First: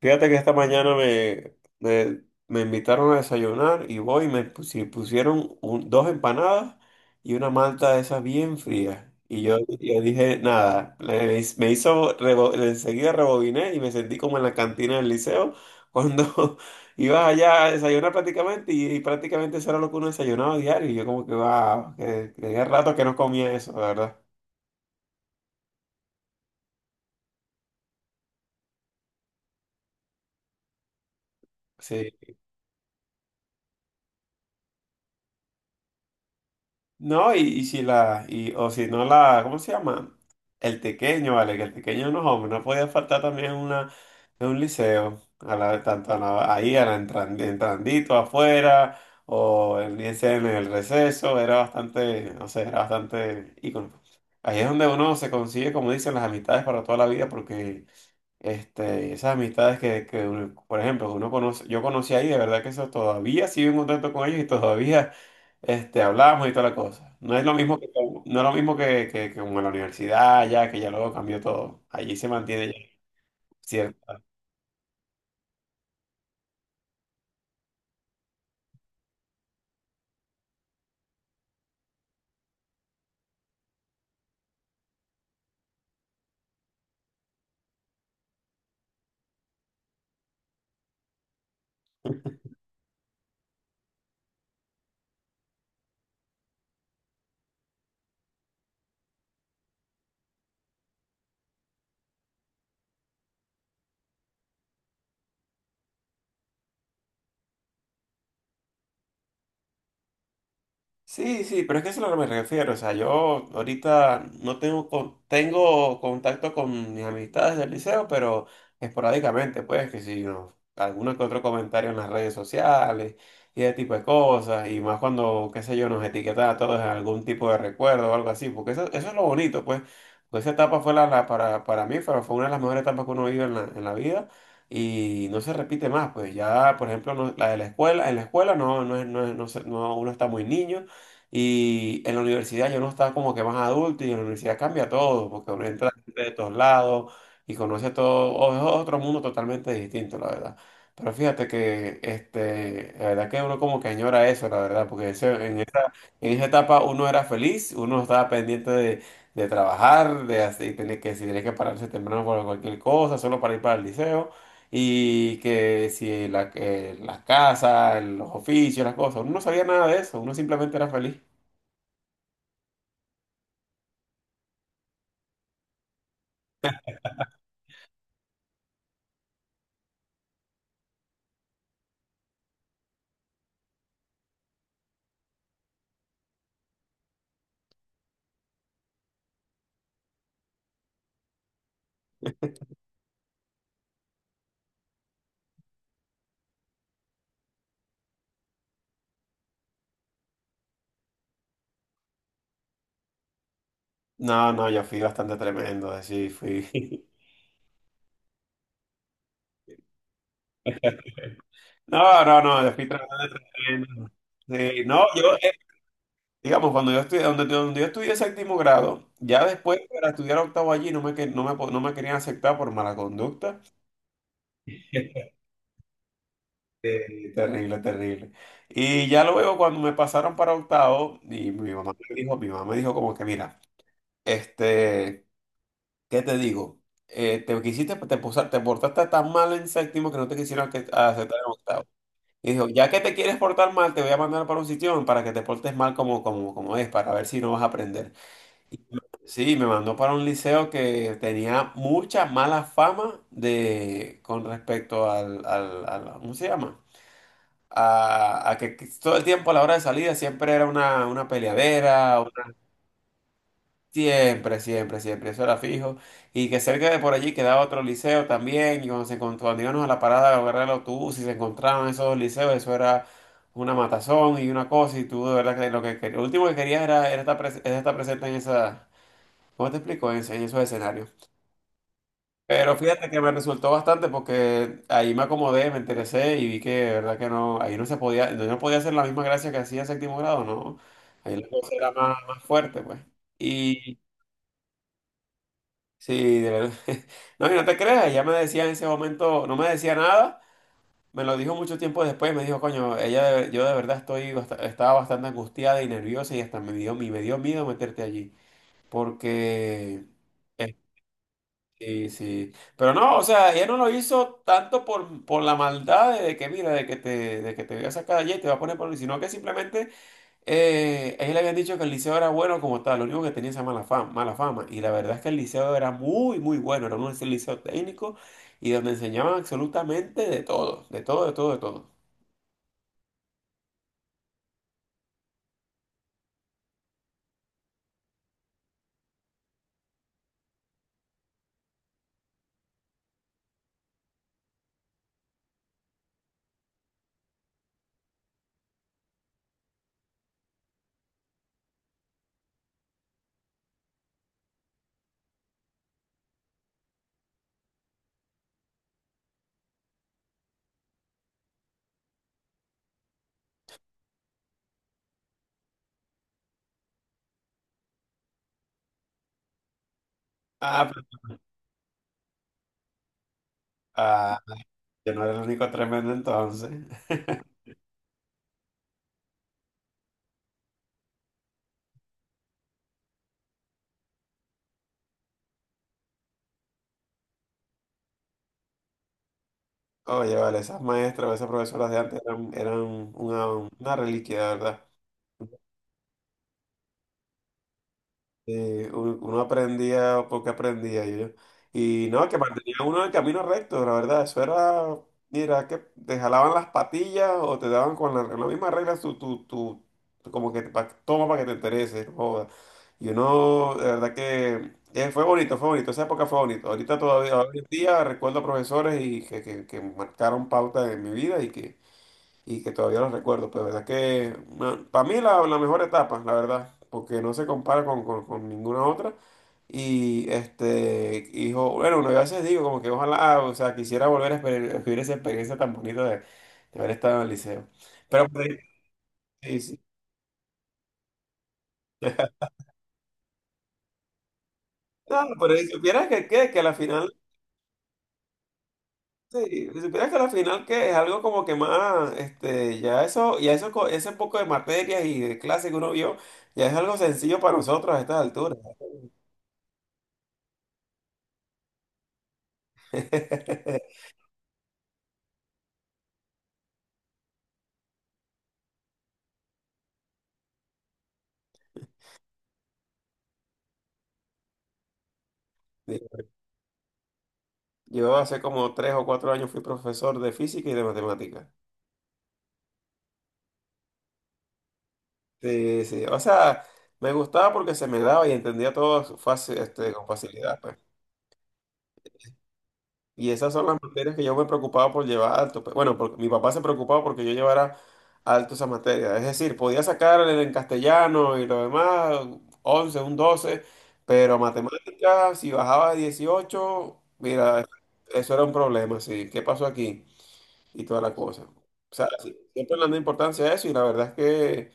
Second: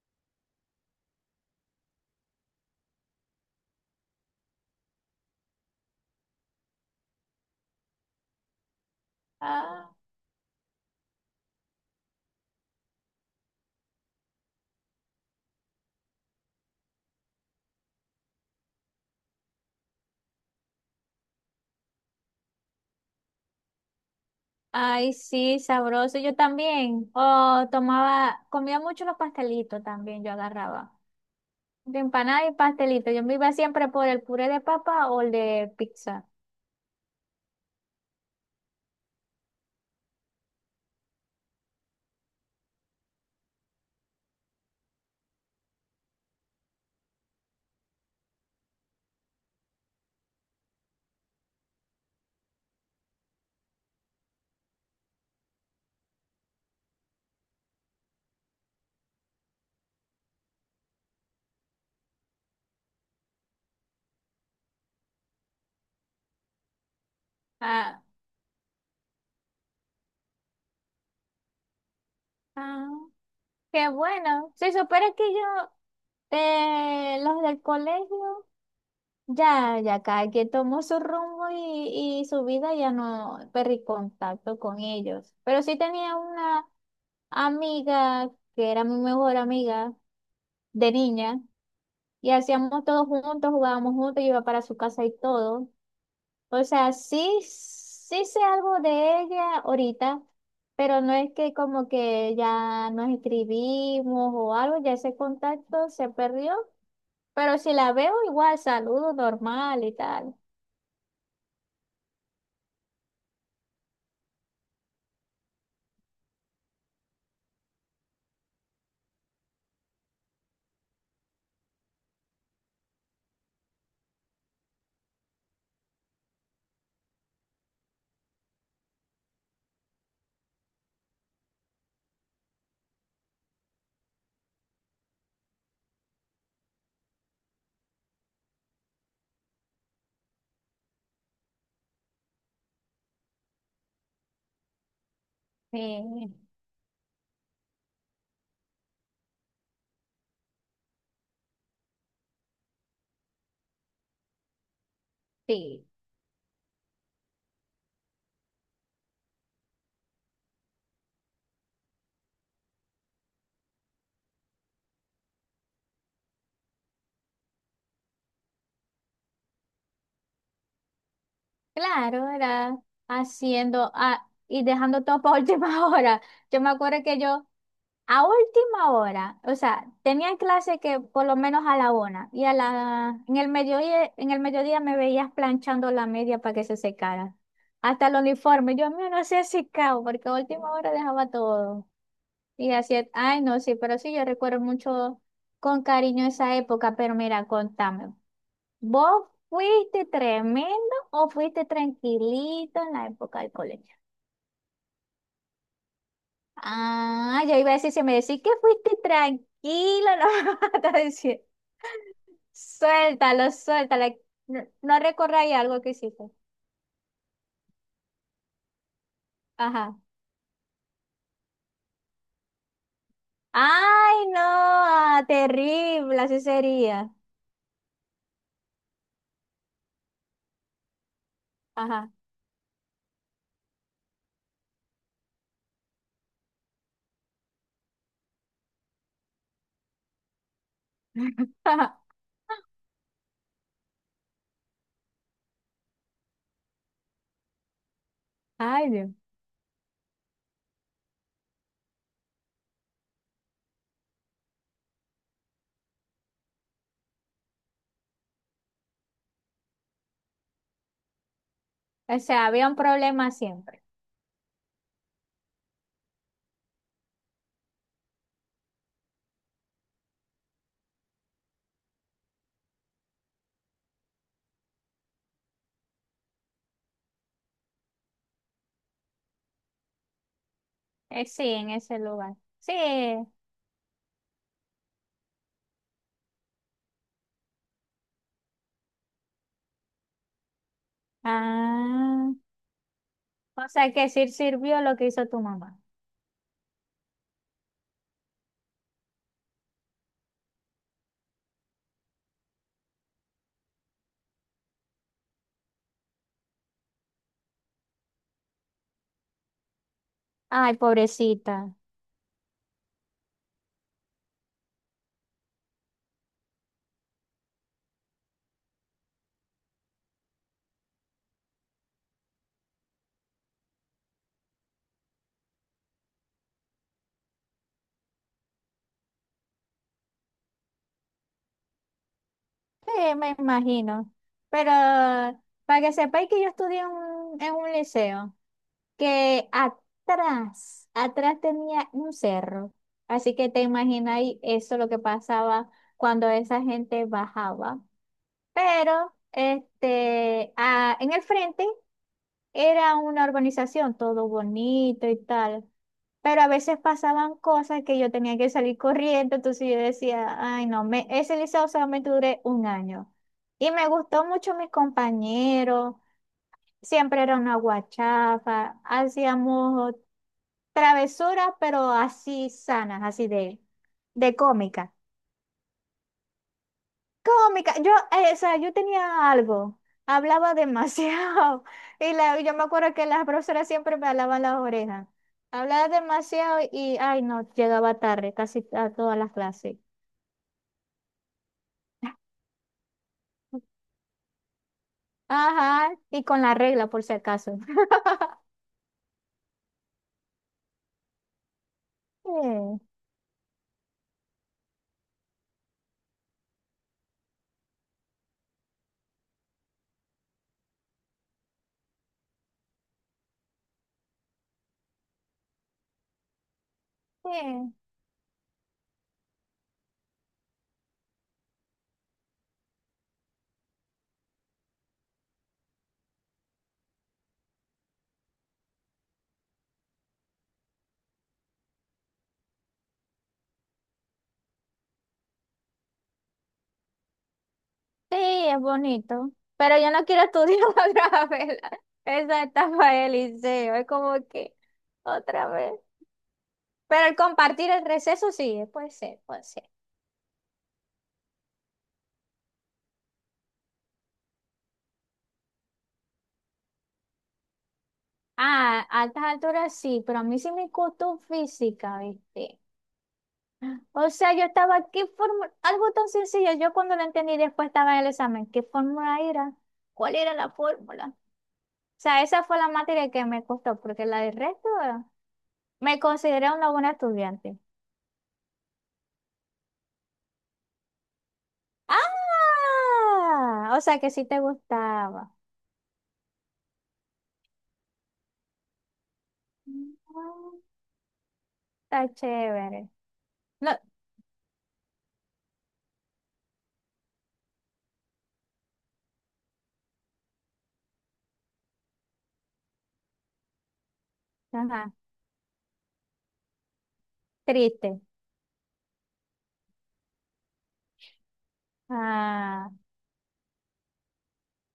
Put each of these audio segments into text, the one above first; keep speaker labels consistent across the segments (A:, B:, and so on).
A: Fíjate que esta mañana me invitaron a desayunar y voy y me pusieron dos empanadas y una malta de esas bien fría. Y yo,
B: Ah,
A: yo dije, nada, me hizo, enseguida rebobiné y me sentí como en la cantina del liceo cuando ibas allá a desayunar prácticamente y prácticamente eso era lo que uno desayunaba diario. Y yo como que, wow, que tenía rato que no comía eso, la verdad.
B: ay, sí, sabroso. Yo también. Oh, tomaba, comía mucho los pastelitos también, yo agarraba. De
A: Sí.
B: empanada y pastelito. Yo me iba siempre por el puré de papa o el de pizza.
A: No, y si la, y, o si no la, ¿cómo se llama? El tequeño, vale, que el tequeño no, hombre, no podía faltar también una, en un liceo, a la, tanto ahí, a la entrandito afuera, o en, ya sea en el receso, era bastante, no sé, era bastante ícono. Ahí es donde uno se consigue, como dicen, las amistades para toda la vida, porque y esas amistades que por ejemplo, uno conoce, yo conocí ahí, de verdad que eso todavía sigo en contacto con ellos y todavía hablamos y toda la cosa. No es lo mismo que,
B: Ah,
A: no es lo mismo que como en la universidad, ya que ya luego cambió todo. Allí se
B: ah,
A: mantiene
B: qué
A: ya.
B: bueno. Si supera que yo, los del colegio, ya cada quien tomó su rumbo y su vida, ya no perdí contacto con ellos. Pero sí tenía una amiga que era mi mejor amiga de niña. Y hacíamos todos juntos, jugábamos juntos, yo iba para su casa y todo. O sea, sí, sí sé algo de ella ahorita, pero no es que como que ya nos escribimos o algo, ya ese contacto se perdió. Pero si la veo, igual saludo normal y tal.
A: Sí, sí, pero es que eso es lo que me refiero. O sea, yo ahorita no tengo, tengo contacto con mis amistades del liceo, pero esporádicamente, pues, que si no, alguno que otro comentario en las redes sociales y ese tipo de cosas, y más cuando, qué sé yo, nos etiquetaba a todos en algún tipo de recuerdo o algo así, porque eso es lo bonito, pues, porque esa etapa fue la, para mí, fue una de las mejores etapas que uno vive en la vida. Y no se repite más, pues ya, por ejemplo, la de la escuela, en la escuela no, no, no, no, no, uno está muy niño, y en la universidad yo no estaba como que más adulto y en la universidad cambia todo, porque uno entra gente de
B: Sí,
A: todos lados y conoce a todo, es otro mundo totalmente distinto, la verdad. Pero fíjate que la verdad que uno como que añora eso, la verdad, porque
B: sí.
A: en esa etapa uno era feliz, uno estaba pendiente de trabajar, de así, tener que, si tenía que pararse temprano por cualquier cosa, solo para ir para el liceo. Y que si la, las casas, los oficios, las cosas, uno no sabía nada de eso, uno simplemente era feliz.
B: Claro, era haciendo y dejando todo para última hora. Yo me acuerdo que yo, a última hora, o sea, tenía clase que por lo menos a la una y a la en el mediodía me veías planchando la media para que se secara. Hasta el uniforme, yo mío no sé secado porque a última hora dejaba todo. Y así, es. Ay no, sí, pero sí, yo recuerdo mucho con cariño esa época, pero mira, contame, ¿vos fuiste tremendo o fuiste tranquilito en la época del colegio?
A: No, no, yo fui bastante tremendo, así fui.
B: Ah, yo iba a decir, si me decís que fuiste tranquilo, no vas a decir,
A: No, no, no, yo fui bastante
B: suéltalo,
A: tremendo.
B: suéltalo. No,
A: Sí,
B: no
A: no, yo,
B: recordáis algo que hiciste.
A: digamos, cuando yo estudié, donde yo estudié séptimo grado, ya después
B: Ajá.
A: para estudiar octavo allí no me, no me, no me querían aceptar por mala conducta.
B: Ay, no, ah, terrible, así sería.
A: Terrible, terrible. Y ya luego cuando me pasaron para octavo, y mi mamá
B: Ajá.
A: me dijo, mi mamá me dijo como que, mira, este, ¿qué te digo? Te quisiste, te, te portaste tan mal en séptimo que no te quisieron aceptar en octavo. Y dijo, ya que te quieres portar mal, te voy a mandar para un sitio para que te portes mal como es, para ver si no vas a aprender. Y
B: Ay, Dios.
A: sí, me mandó para un liceo que tenía mucha mala fama de, con respecto ¿cómo se llama? A que todo el tiempo a la hora de salida siempre era una peleadera.
B: O sea, había un problema siempre.
A: Siempre, siempre, siempre, eso era fijo. Y que cerca de por allí quedaba otro liceo también. Y cuando se encontró, cuando íbamos a la parada a agarrar el autobús y se encontraban esos dos liceos, eso era una matazón y una cosa. Y tú, de verdad, que lo que, lo último que querías era, era estar presente en esa. ¿Cómo te explico? En esos escenarios.
B: Sí, en ese lugar. Sí.
A: Pero fíjate que me resultó bastante porque ahí me acomodé, me interesé y vi que, de verdad, que no. Ahí no se podía, no podía hacer la misma gracia que hacía en séptimo grado, ¿no? Ahí la cosa era más,
B: Ah,
A: más fuerte, pues.
B: o sea que sí sirvió lo que hizo tu mamá.
A: Sí, de verdad. No, y no te creas, ella me decía en ese momento, no me decía nada, me lo dijo mucho tiempo después, me dijo, coño, yo de verdad estaba bastante angustiada y nerviosa y hasta me dio miedo meterte allí, porque,
B: Ay,
A: eh,
B: pobrecita.
A: sí, sí, pero no, o sea, ella no lo hizo tanto por la maldad de que, mira, de que te voy a sacar de allí y te va a poner por, sino que simplemente a él le habían dicho que el liceo era bueno como tal, lo único que tenía esa mala fama, mala fama. Y la verdad es que el liceo era muy, muy bueno, era un liceo técnico y donde enseñaban absolutamente de todo, de todo, de todo, de todo.
B: Sí, me imagino. Pero para que sepáis que yo estudié en un liceo, que atrás, atrás tenía un cerro. Así que te imagináis eso lo que pasaba cuando esa gente bajaba. Pero este, a- en el frente era una urbanización, todo bonito y tal. Pero a veces pasaban cosas que yo tenía que salir corriendo, entonces yo decía, ay no, me, ese liceo solamente duré un año. Y me gustó mucho mis compañeros, siempre era una guachafa, hacíamos
A: Ah,
B: travesuras, pero así sanas, así de
A: ah,
B: cómica.
A: yo no era el único tremendo entonces.
B: Cómica, yo, o sea, yo tenía algo, hablaba demasiado y la, yo me acuerdo que las profesoras siempre me alaban las orejas. Hablaba demasiado y, ay no, llegaba tarde casi a todas las clases.
A: Oye, vale, esas maestras o esas profesoras de antes eran una reliquia, de verdad.
B: Ajá, y con la regla por si acaso.
A: Uno aprendía porque aprendía y yo. Y no,
B: Sí,
A: que mantenía uno el camino recto, la verdad. Eso era, mira, que te jalaban las patillas o te daban con la misma regla, como que toma para que te interese. No joda. Y uno, de verdad que fue bonito, fue bonito. Esa época fue bonito. Ahorita todavía, hoy en
B: sí,
A: día recuerdo profesores y que marcaron pauta en mi vida y que todavía los recuerdo. Pues verdad que bueno, para mí la mejor etapa, la verdad, porque no se compara con ninguna otra. Y hijo, bueno, uno a veces digo como que ojalá, o sea, quisiera volver a vivir esa experiencia tan bonita de haber estado en el liceo.
B: sí,
A: Pero por ahí,
B: es bonito,
A: sí,
B: pero
A: sí.
B: yo no quiero estudiar otra vez la- esa etapa del liceo, es como que
A: No,
B: otra
A: pero si
B: vez.
A: supieras que a la
B: Pero
A: final,
B: el compartir el receso sí, puede ser, puede ser.
A: sí, si supieras que a la final que es algo como que más, ese poco de materias y de clases que uno vio, ya es algo sencillo para nosotros a estas alturas.
B: Ah, a altas alturas sí, pero a mí sí me costó física, ¿viste? O sea, yo estaba, ¿qué fórmula? Algo tan sencillo, yo cuando lo entendí después estaba en el examen, ¿qué fórmula era? ¿Cuál era la fórmula? O sea, esa fue la materia que me costó, porque la del resto
A: Sí.
B: me consideré una buena estudiante.
A: Yo hace como 3 o 4 años fui profesor de física y de matemáticas.
B: ¡Ah! O sea, que sí te gustaba.
A: Sí, sí. O sea, me gustaba porque se me daba y entendía todo fácil, con
B: Ah,
A: facilidad, pues.
B: está chévere.
A: Y esas son
B: No,
A: las materias que yo me preocupaba por llevar alto, pues. Bueno, porque mi papá se preocupaba porque yo llevara alto esa materia. Es decir, podía sacar en castellano y lo demás, 11 un 12, pero
B: ajá,
A: matemáticas, si bajaba de 18, mira,
B: triste.
A: eso era un problema, sí. ¿Qué pasó aquí? Y toda la cosa. O sea, sí,
B: Ah,
A: siempre le dan importancia a eso y la verdad es que,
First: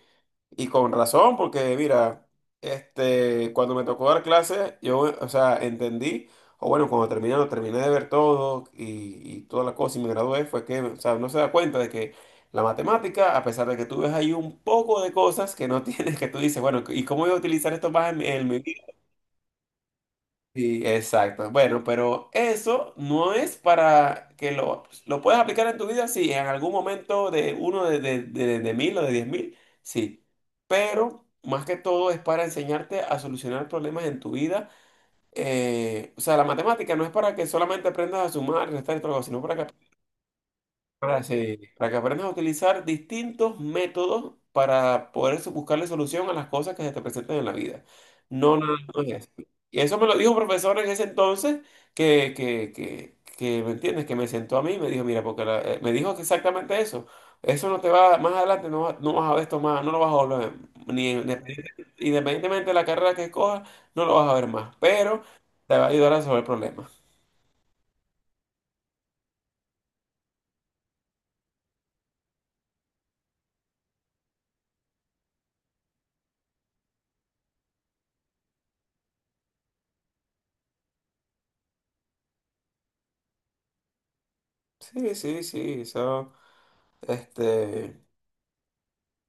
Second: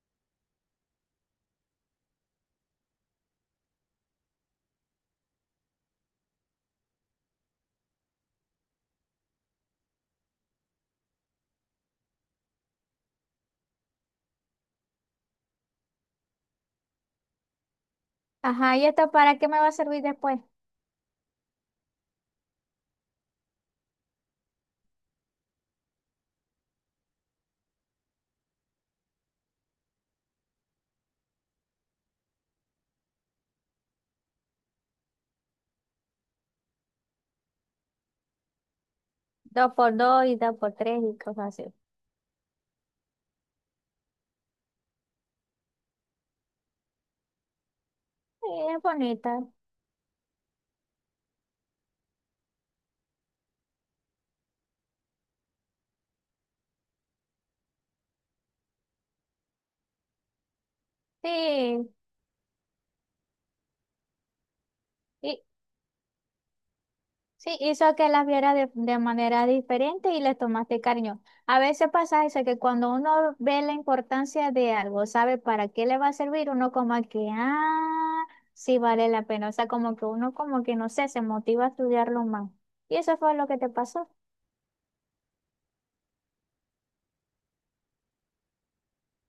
A: y con razón, porque mira, cuando me tocó dar clases, yo, o sea, entendí, o bueno, cuando terminé, lo terminé de ver todo y toda la cosa y me gradué, fue que, o sea, no se da cuenta de que la matemática, a pesar de que tú ves ahí un poco de cosas que no tienes, que tú dices, bueno, ¿y cómo voy a utilizar esto más en mi
B: ajá, ¿y esto para qué me va a servir después?
A: Sí, exacto. Bueno, pero eso no es para que lo puedes aplicar en tu vida, sí, en algún momento de uno de 1.000 o de 10.000, sí. Pero más que todo es para enseñarte a solucionar problemas en tu vida. O sea, la matemática no es para que solamente aprendas a sumar, restar y todo, sino para que
B: Dos por dos y dos por tres y cosas
A: sí,
B: así.
A: para que aprendas a utilizar distintos métodos para poder buscarle solución a las cosas que se te presentan en la vida.
B: Sí,
A: No, no,
B: es
A: no es eso.
B: bonita.
A: Y eso me lo dijo un profesor en ese entonces ¿me entiendes? Que me sentó a mí y me dijo, mira, porque me dijo que exactamente eso. Eso no te va, más adelante no, no vas a ver esto más, no lo vas a volver, a ver, ni
B: Sí,
A: independientemente de la carrera que cojas, no lo vas a ver más, pero
B: y,
A: te va a ayudar a resolver problemas.
B: sí, hizo que las viera de manera diferente y les tomaste cariño. A veces pasa eso, que cuando uno ve la importancia de algo, sabe para qué le va a servir, uno como que, ah, sí vale la pena. O sea, como que uno como que, no sé, se motiva a estudiarlo más. Y eso fue lo que te pasó.
A: Sí, sí, sí, eso. este...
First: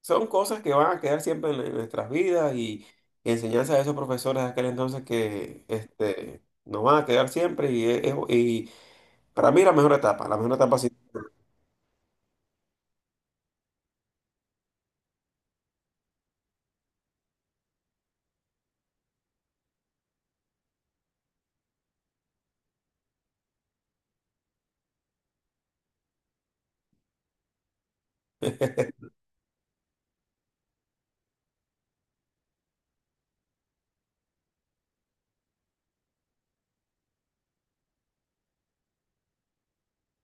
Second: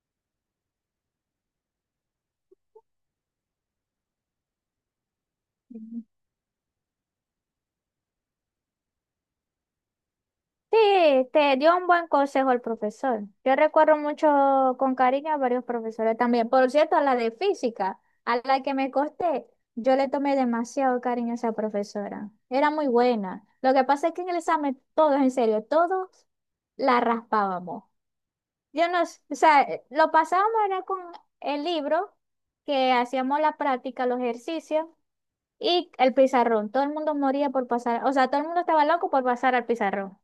A: Son cosas que van a quedar siempre en nuestras vidas y enseñanzas de esos profesores de aquel entonces que nos van a quedar siempre y para mí la mejor
B: Sí,
A: etapa sí.
B: te dio un buen consejo el profesor. Yo recuerdo mucho con cariño a varios profesores también. Por cierto, a la de física, a la que me costé, yo le tomé demasiado cariño a esa profesora. Era muy buena. Lo que pasa es que en el examen, todos, en serio, todos la raspábamos. Yo no, s- o sea, lo pasábamos era con el libro, que hacíamos la práctica, los ejercicios y el pizarrón. Todo el mundo moría por pasar, o sea, todo el mundo estaba loco por pasar al pizarrón,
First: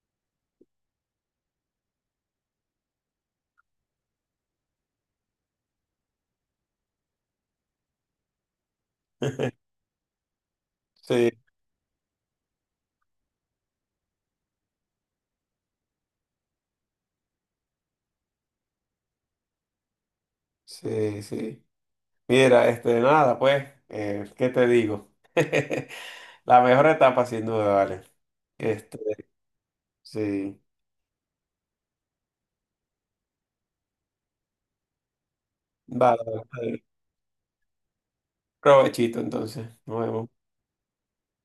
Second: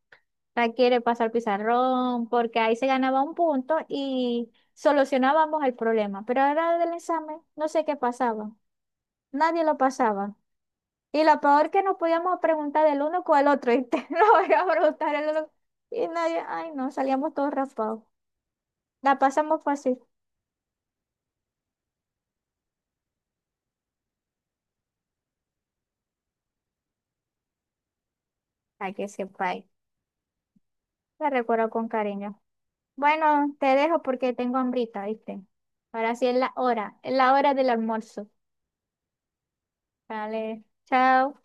B: la quiere pasar pizarrón, porque ahí se ganaba un punto y solucionábamos el problema. Pero ahora del examen, no sé qué pasaba. Nadie lo pasaba. Y
A: Sí,
B: lo peor que nos podíamos preguntar del uno con el otro. Y te lo voy a preguntar el otro. Y nadie, ay no, salíamos todos raspados. La pasamos fácil.
A: sí, sí. Mira, nada, pues, ¿qué te digo? La mejor etapa sin duda, vale.
B: Ay,
A: Este,
B: que sepa ahí.
A: sí.
B: La recuerdo con cariño. Bueno, te dejo porque tengo hambrita, ¿viste? Ahora
A: Vale,
B: sí
A: vale.
B: es la hora del almuerzo.
A: Provechito entonces. Nos vemos.
B: Vale, chao.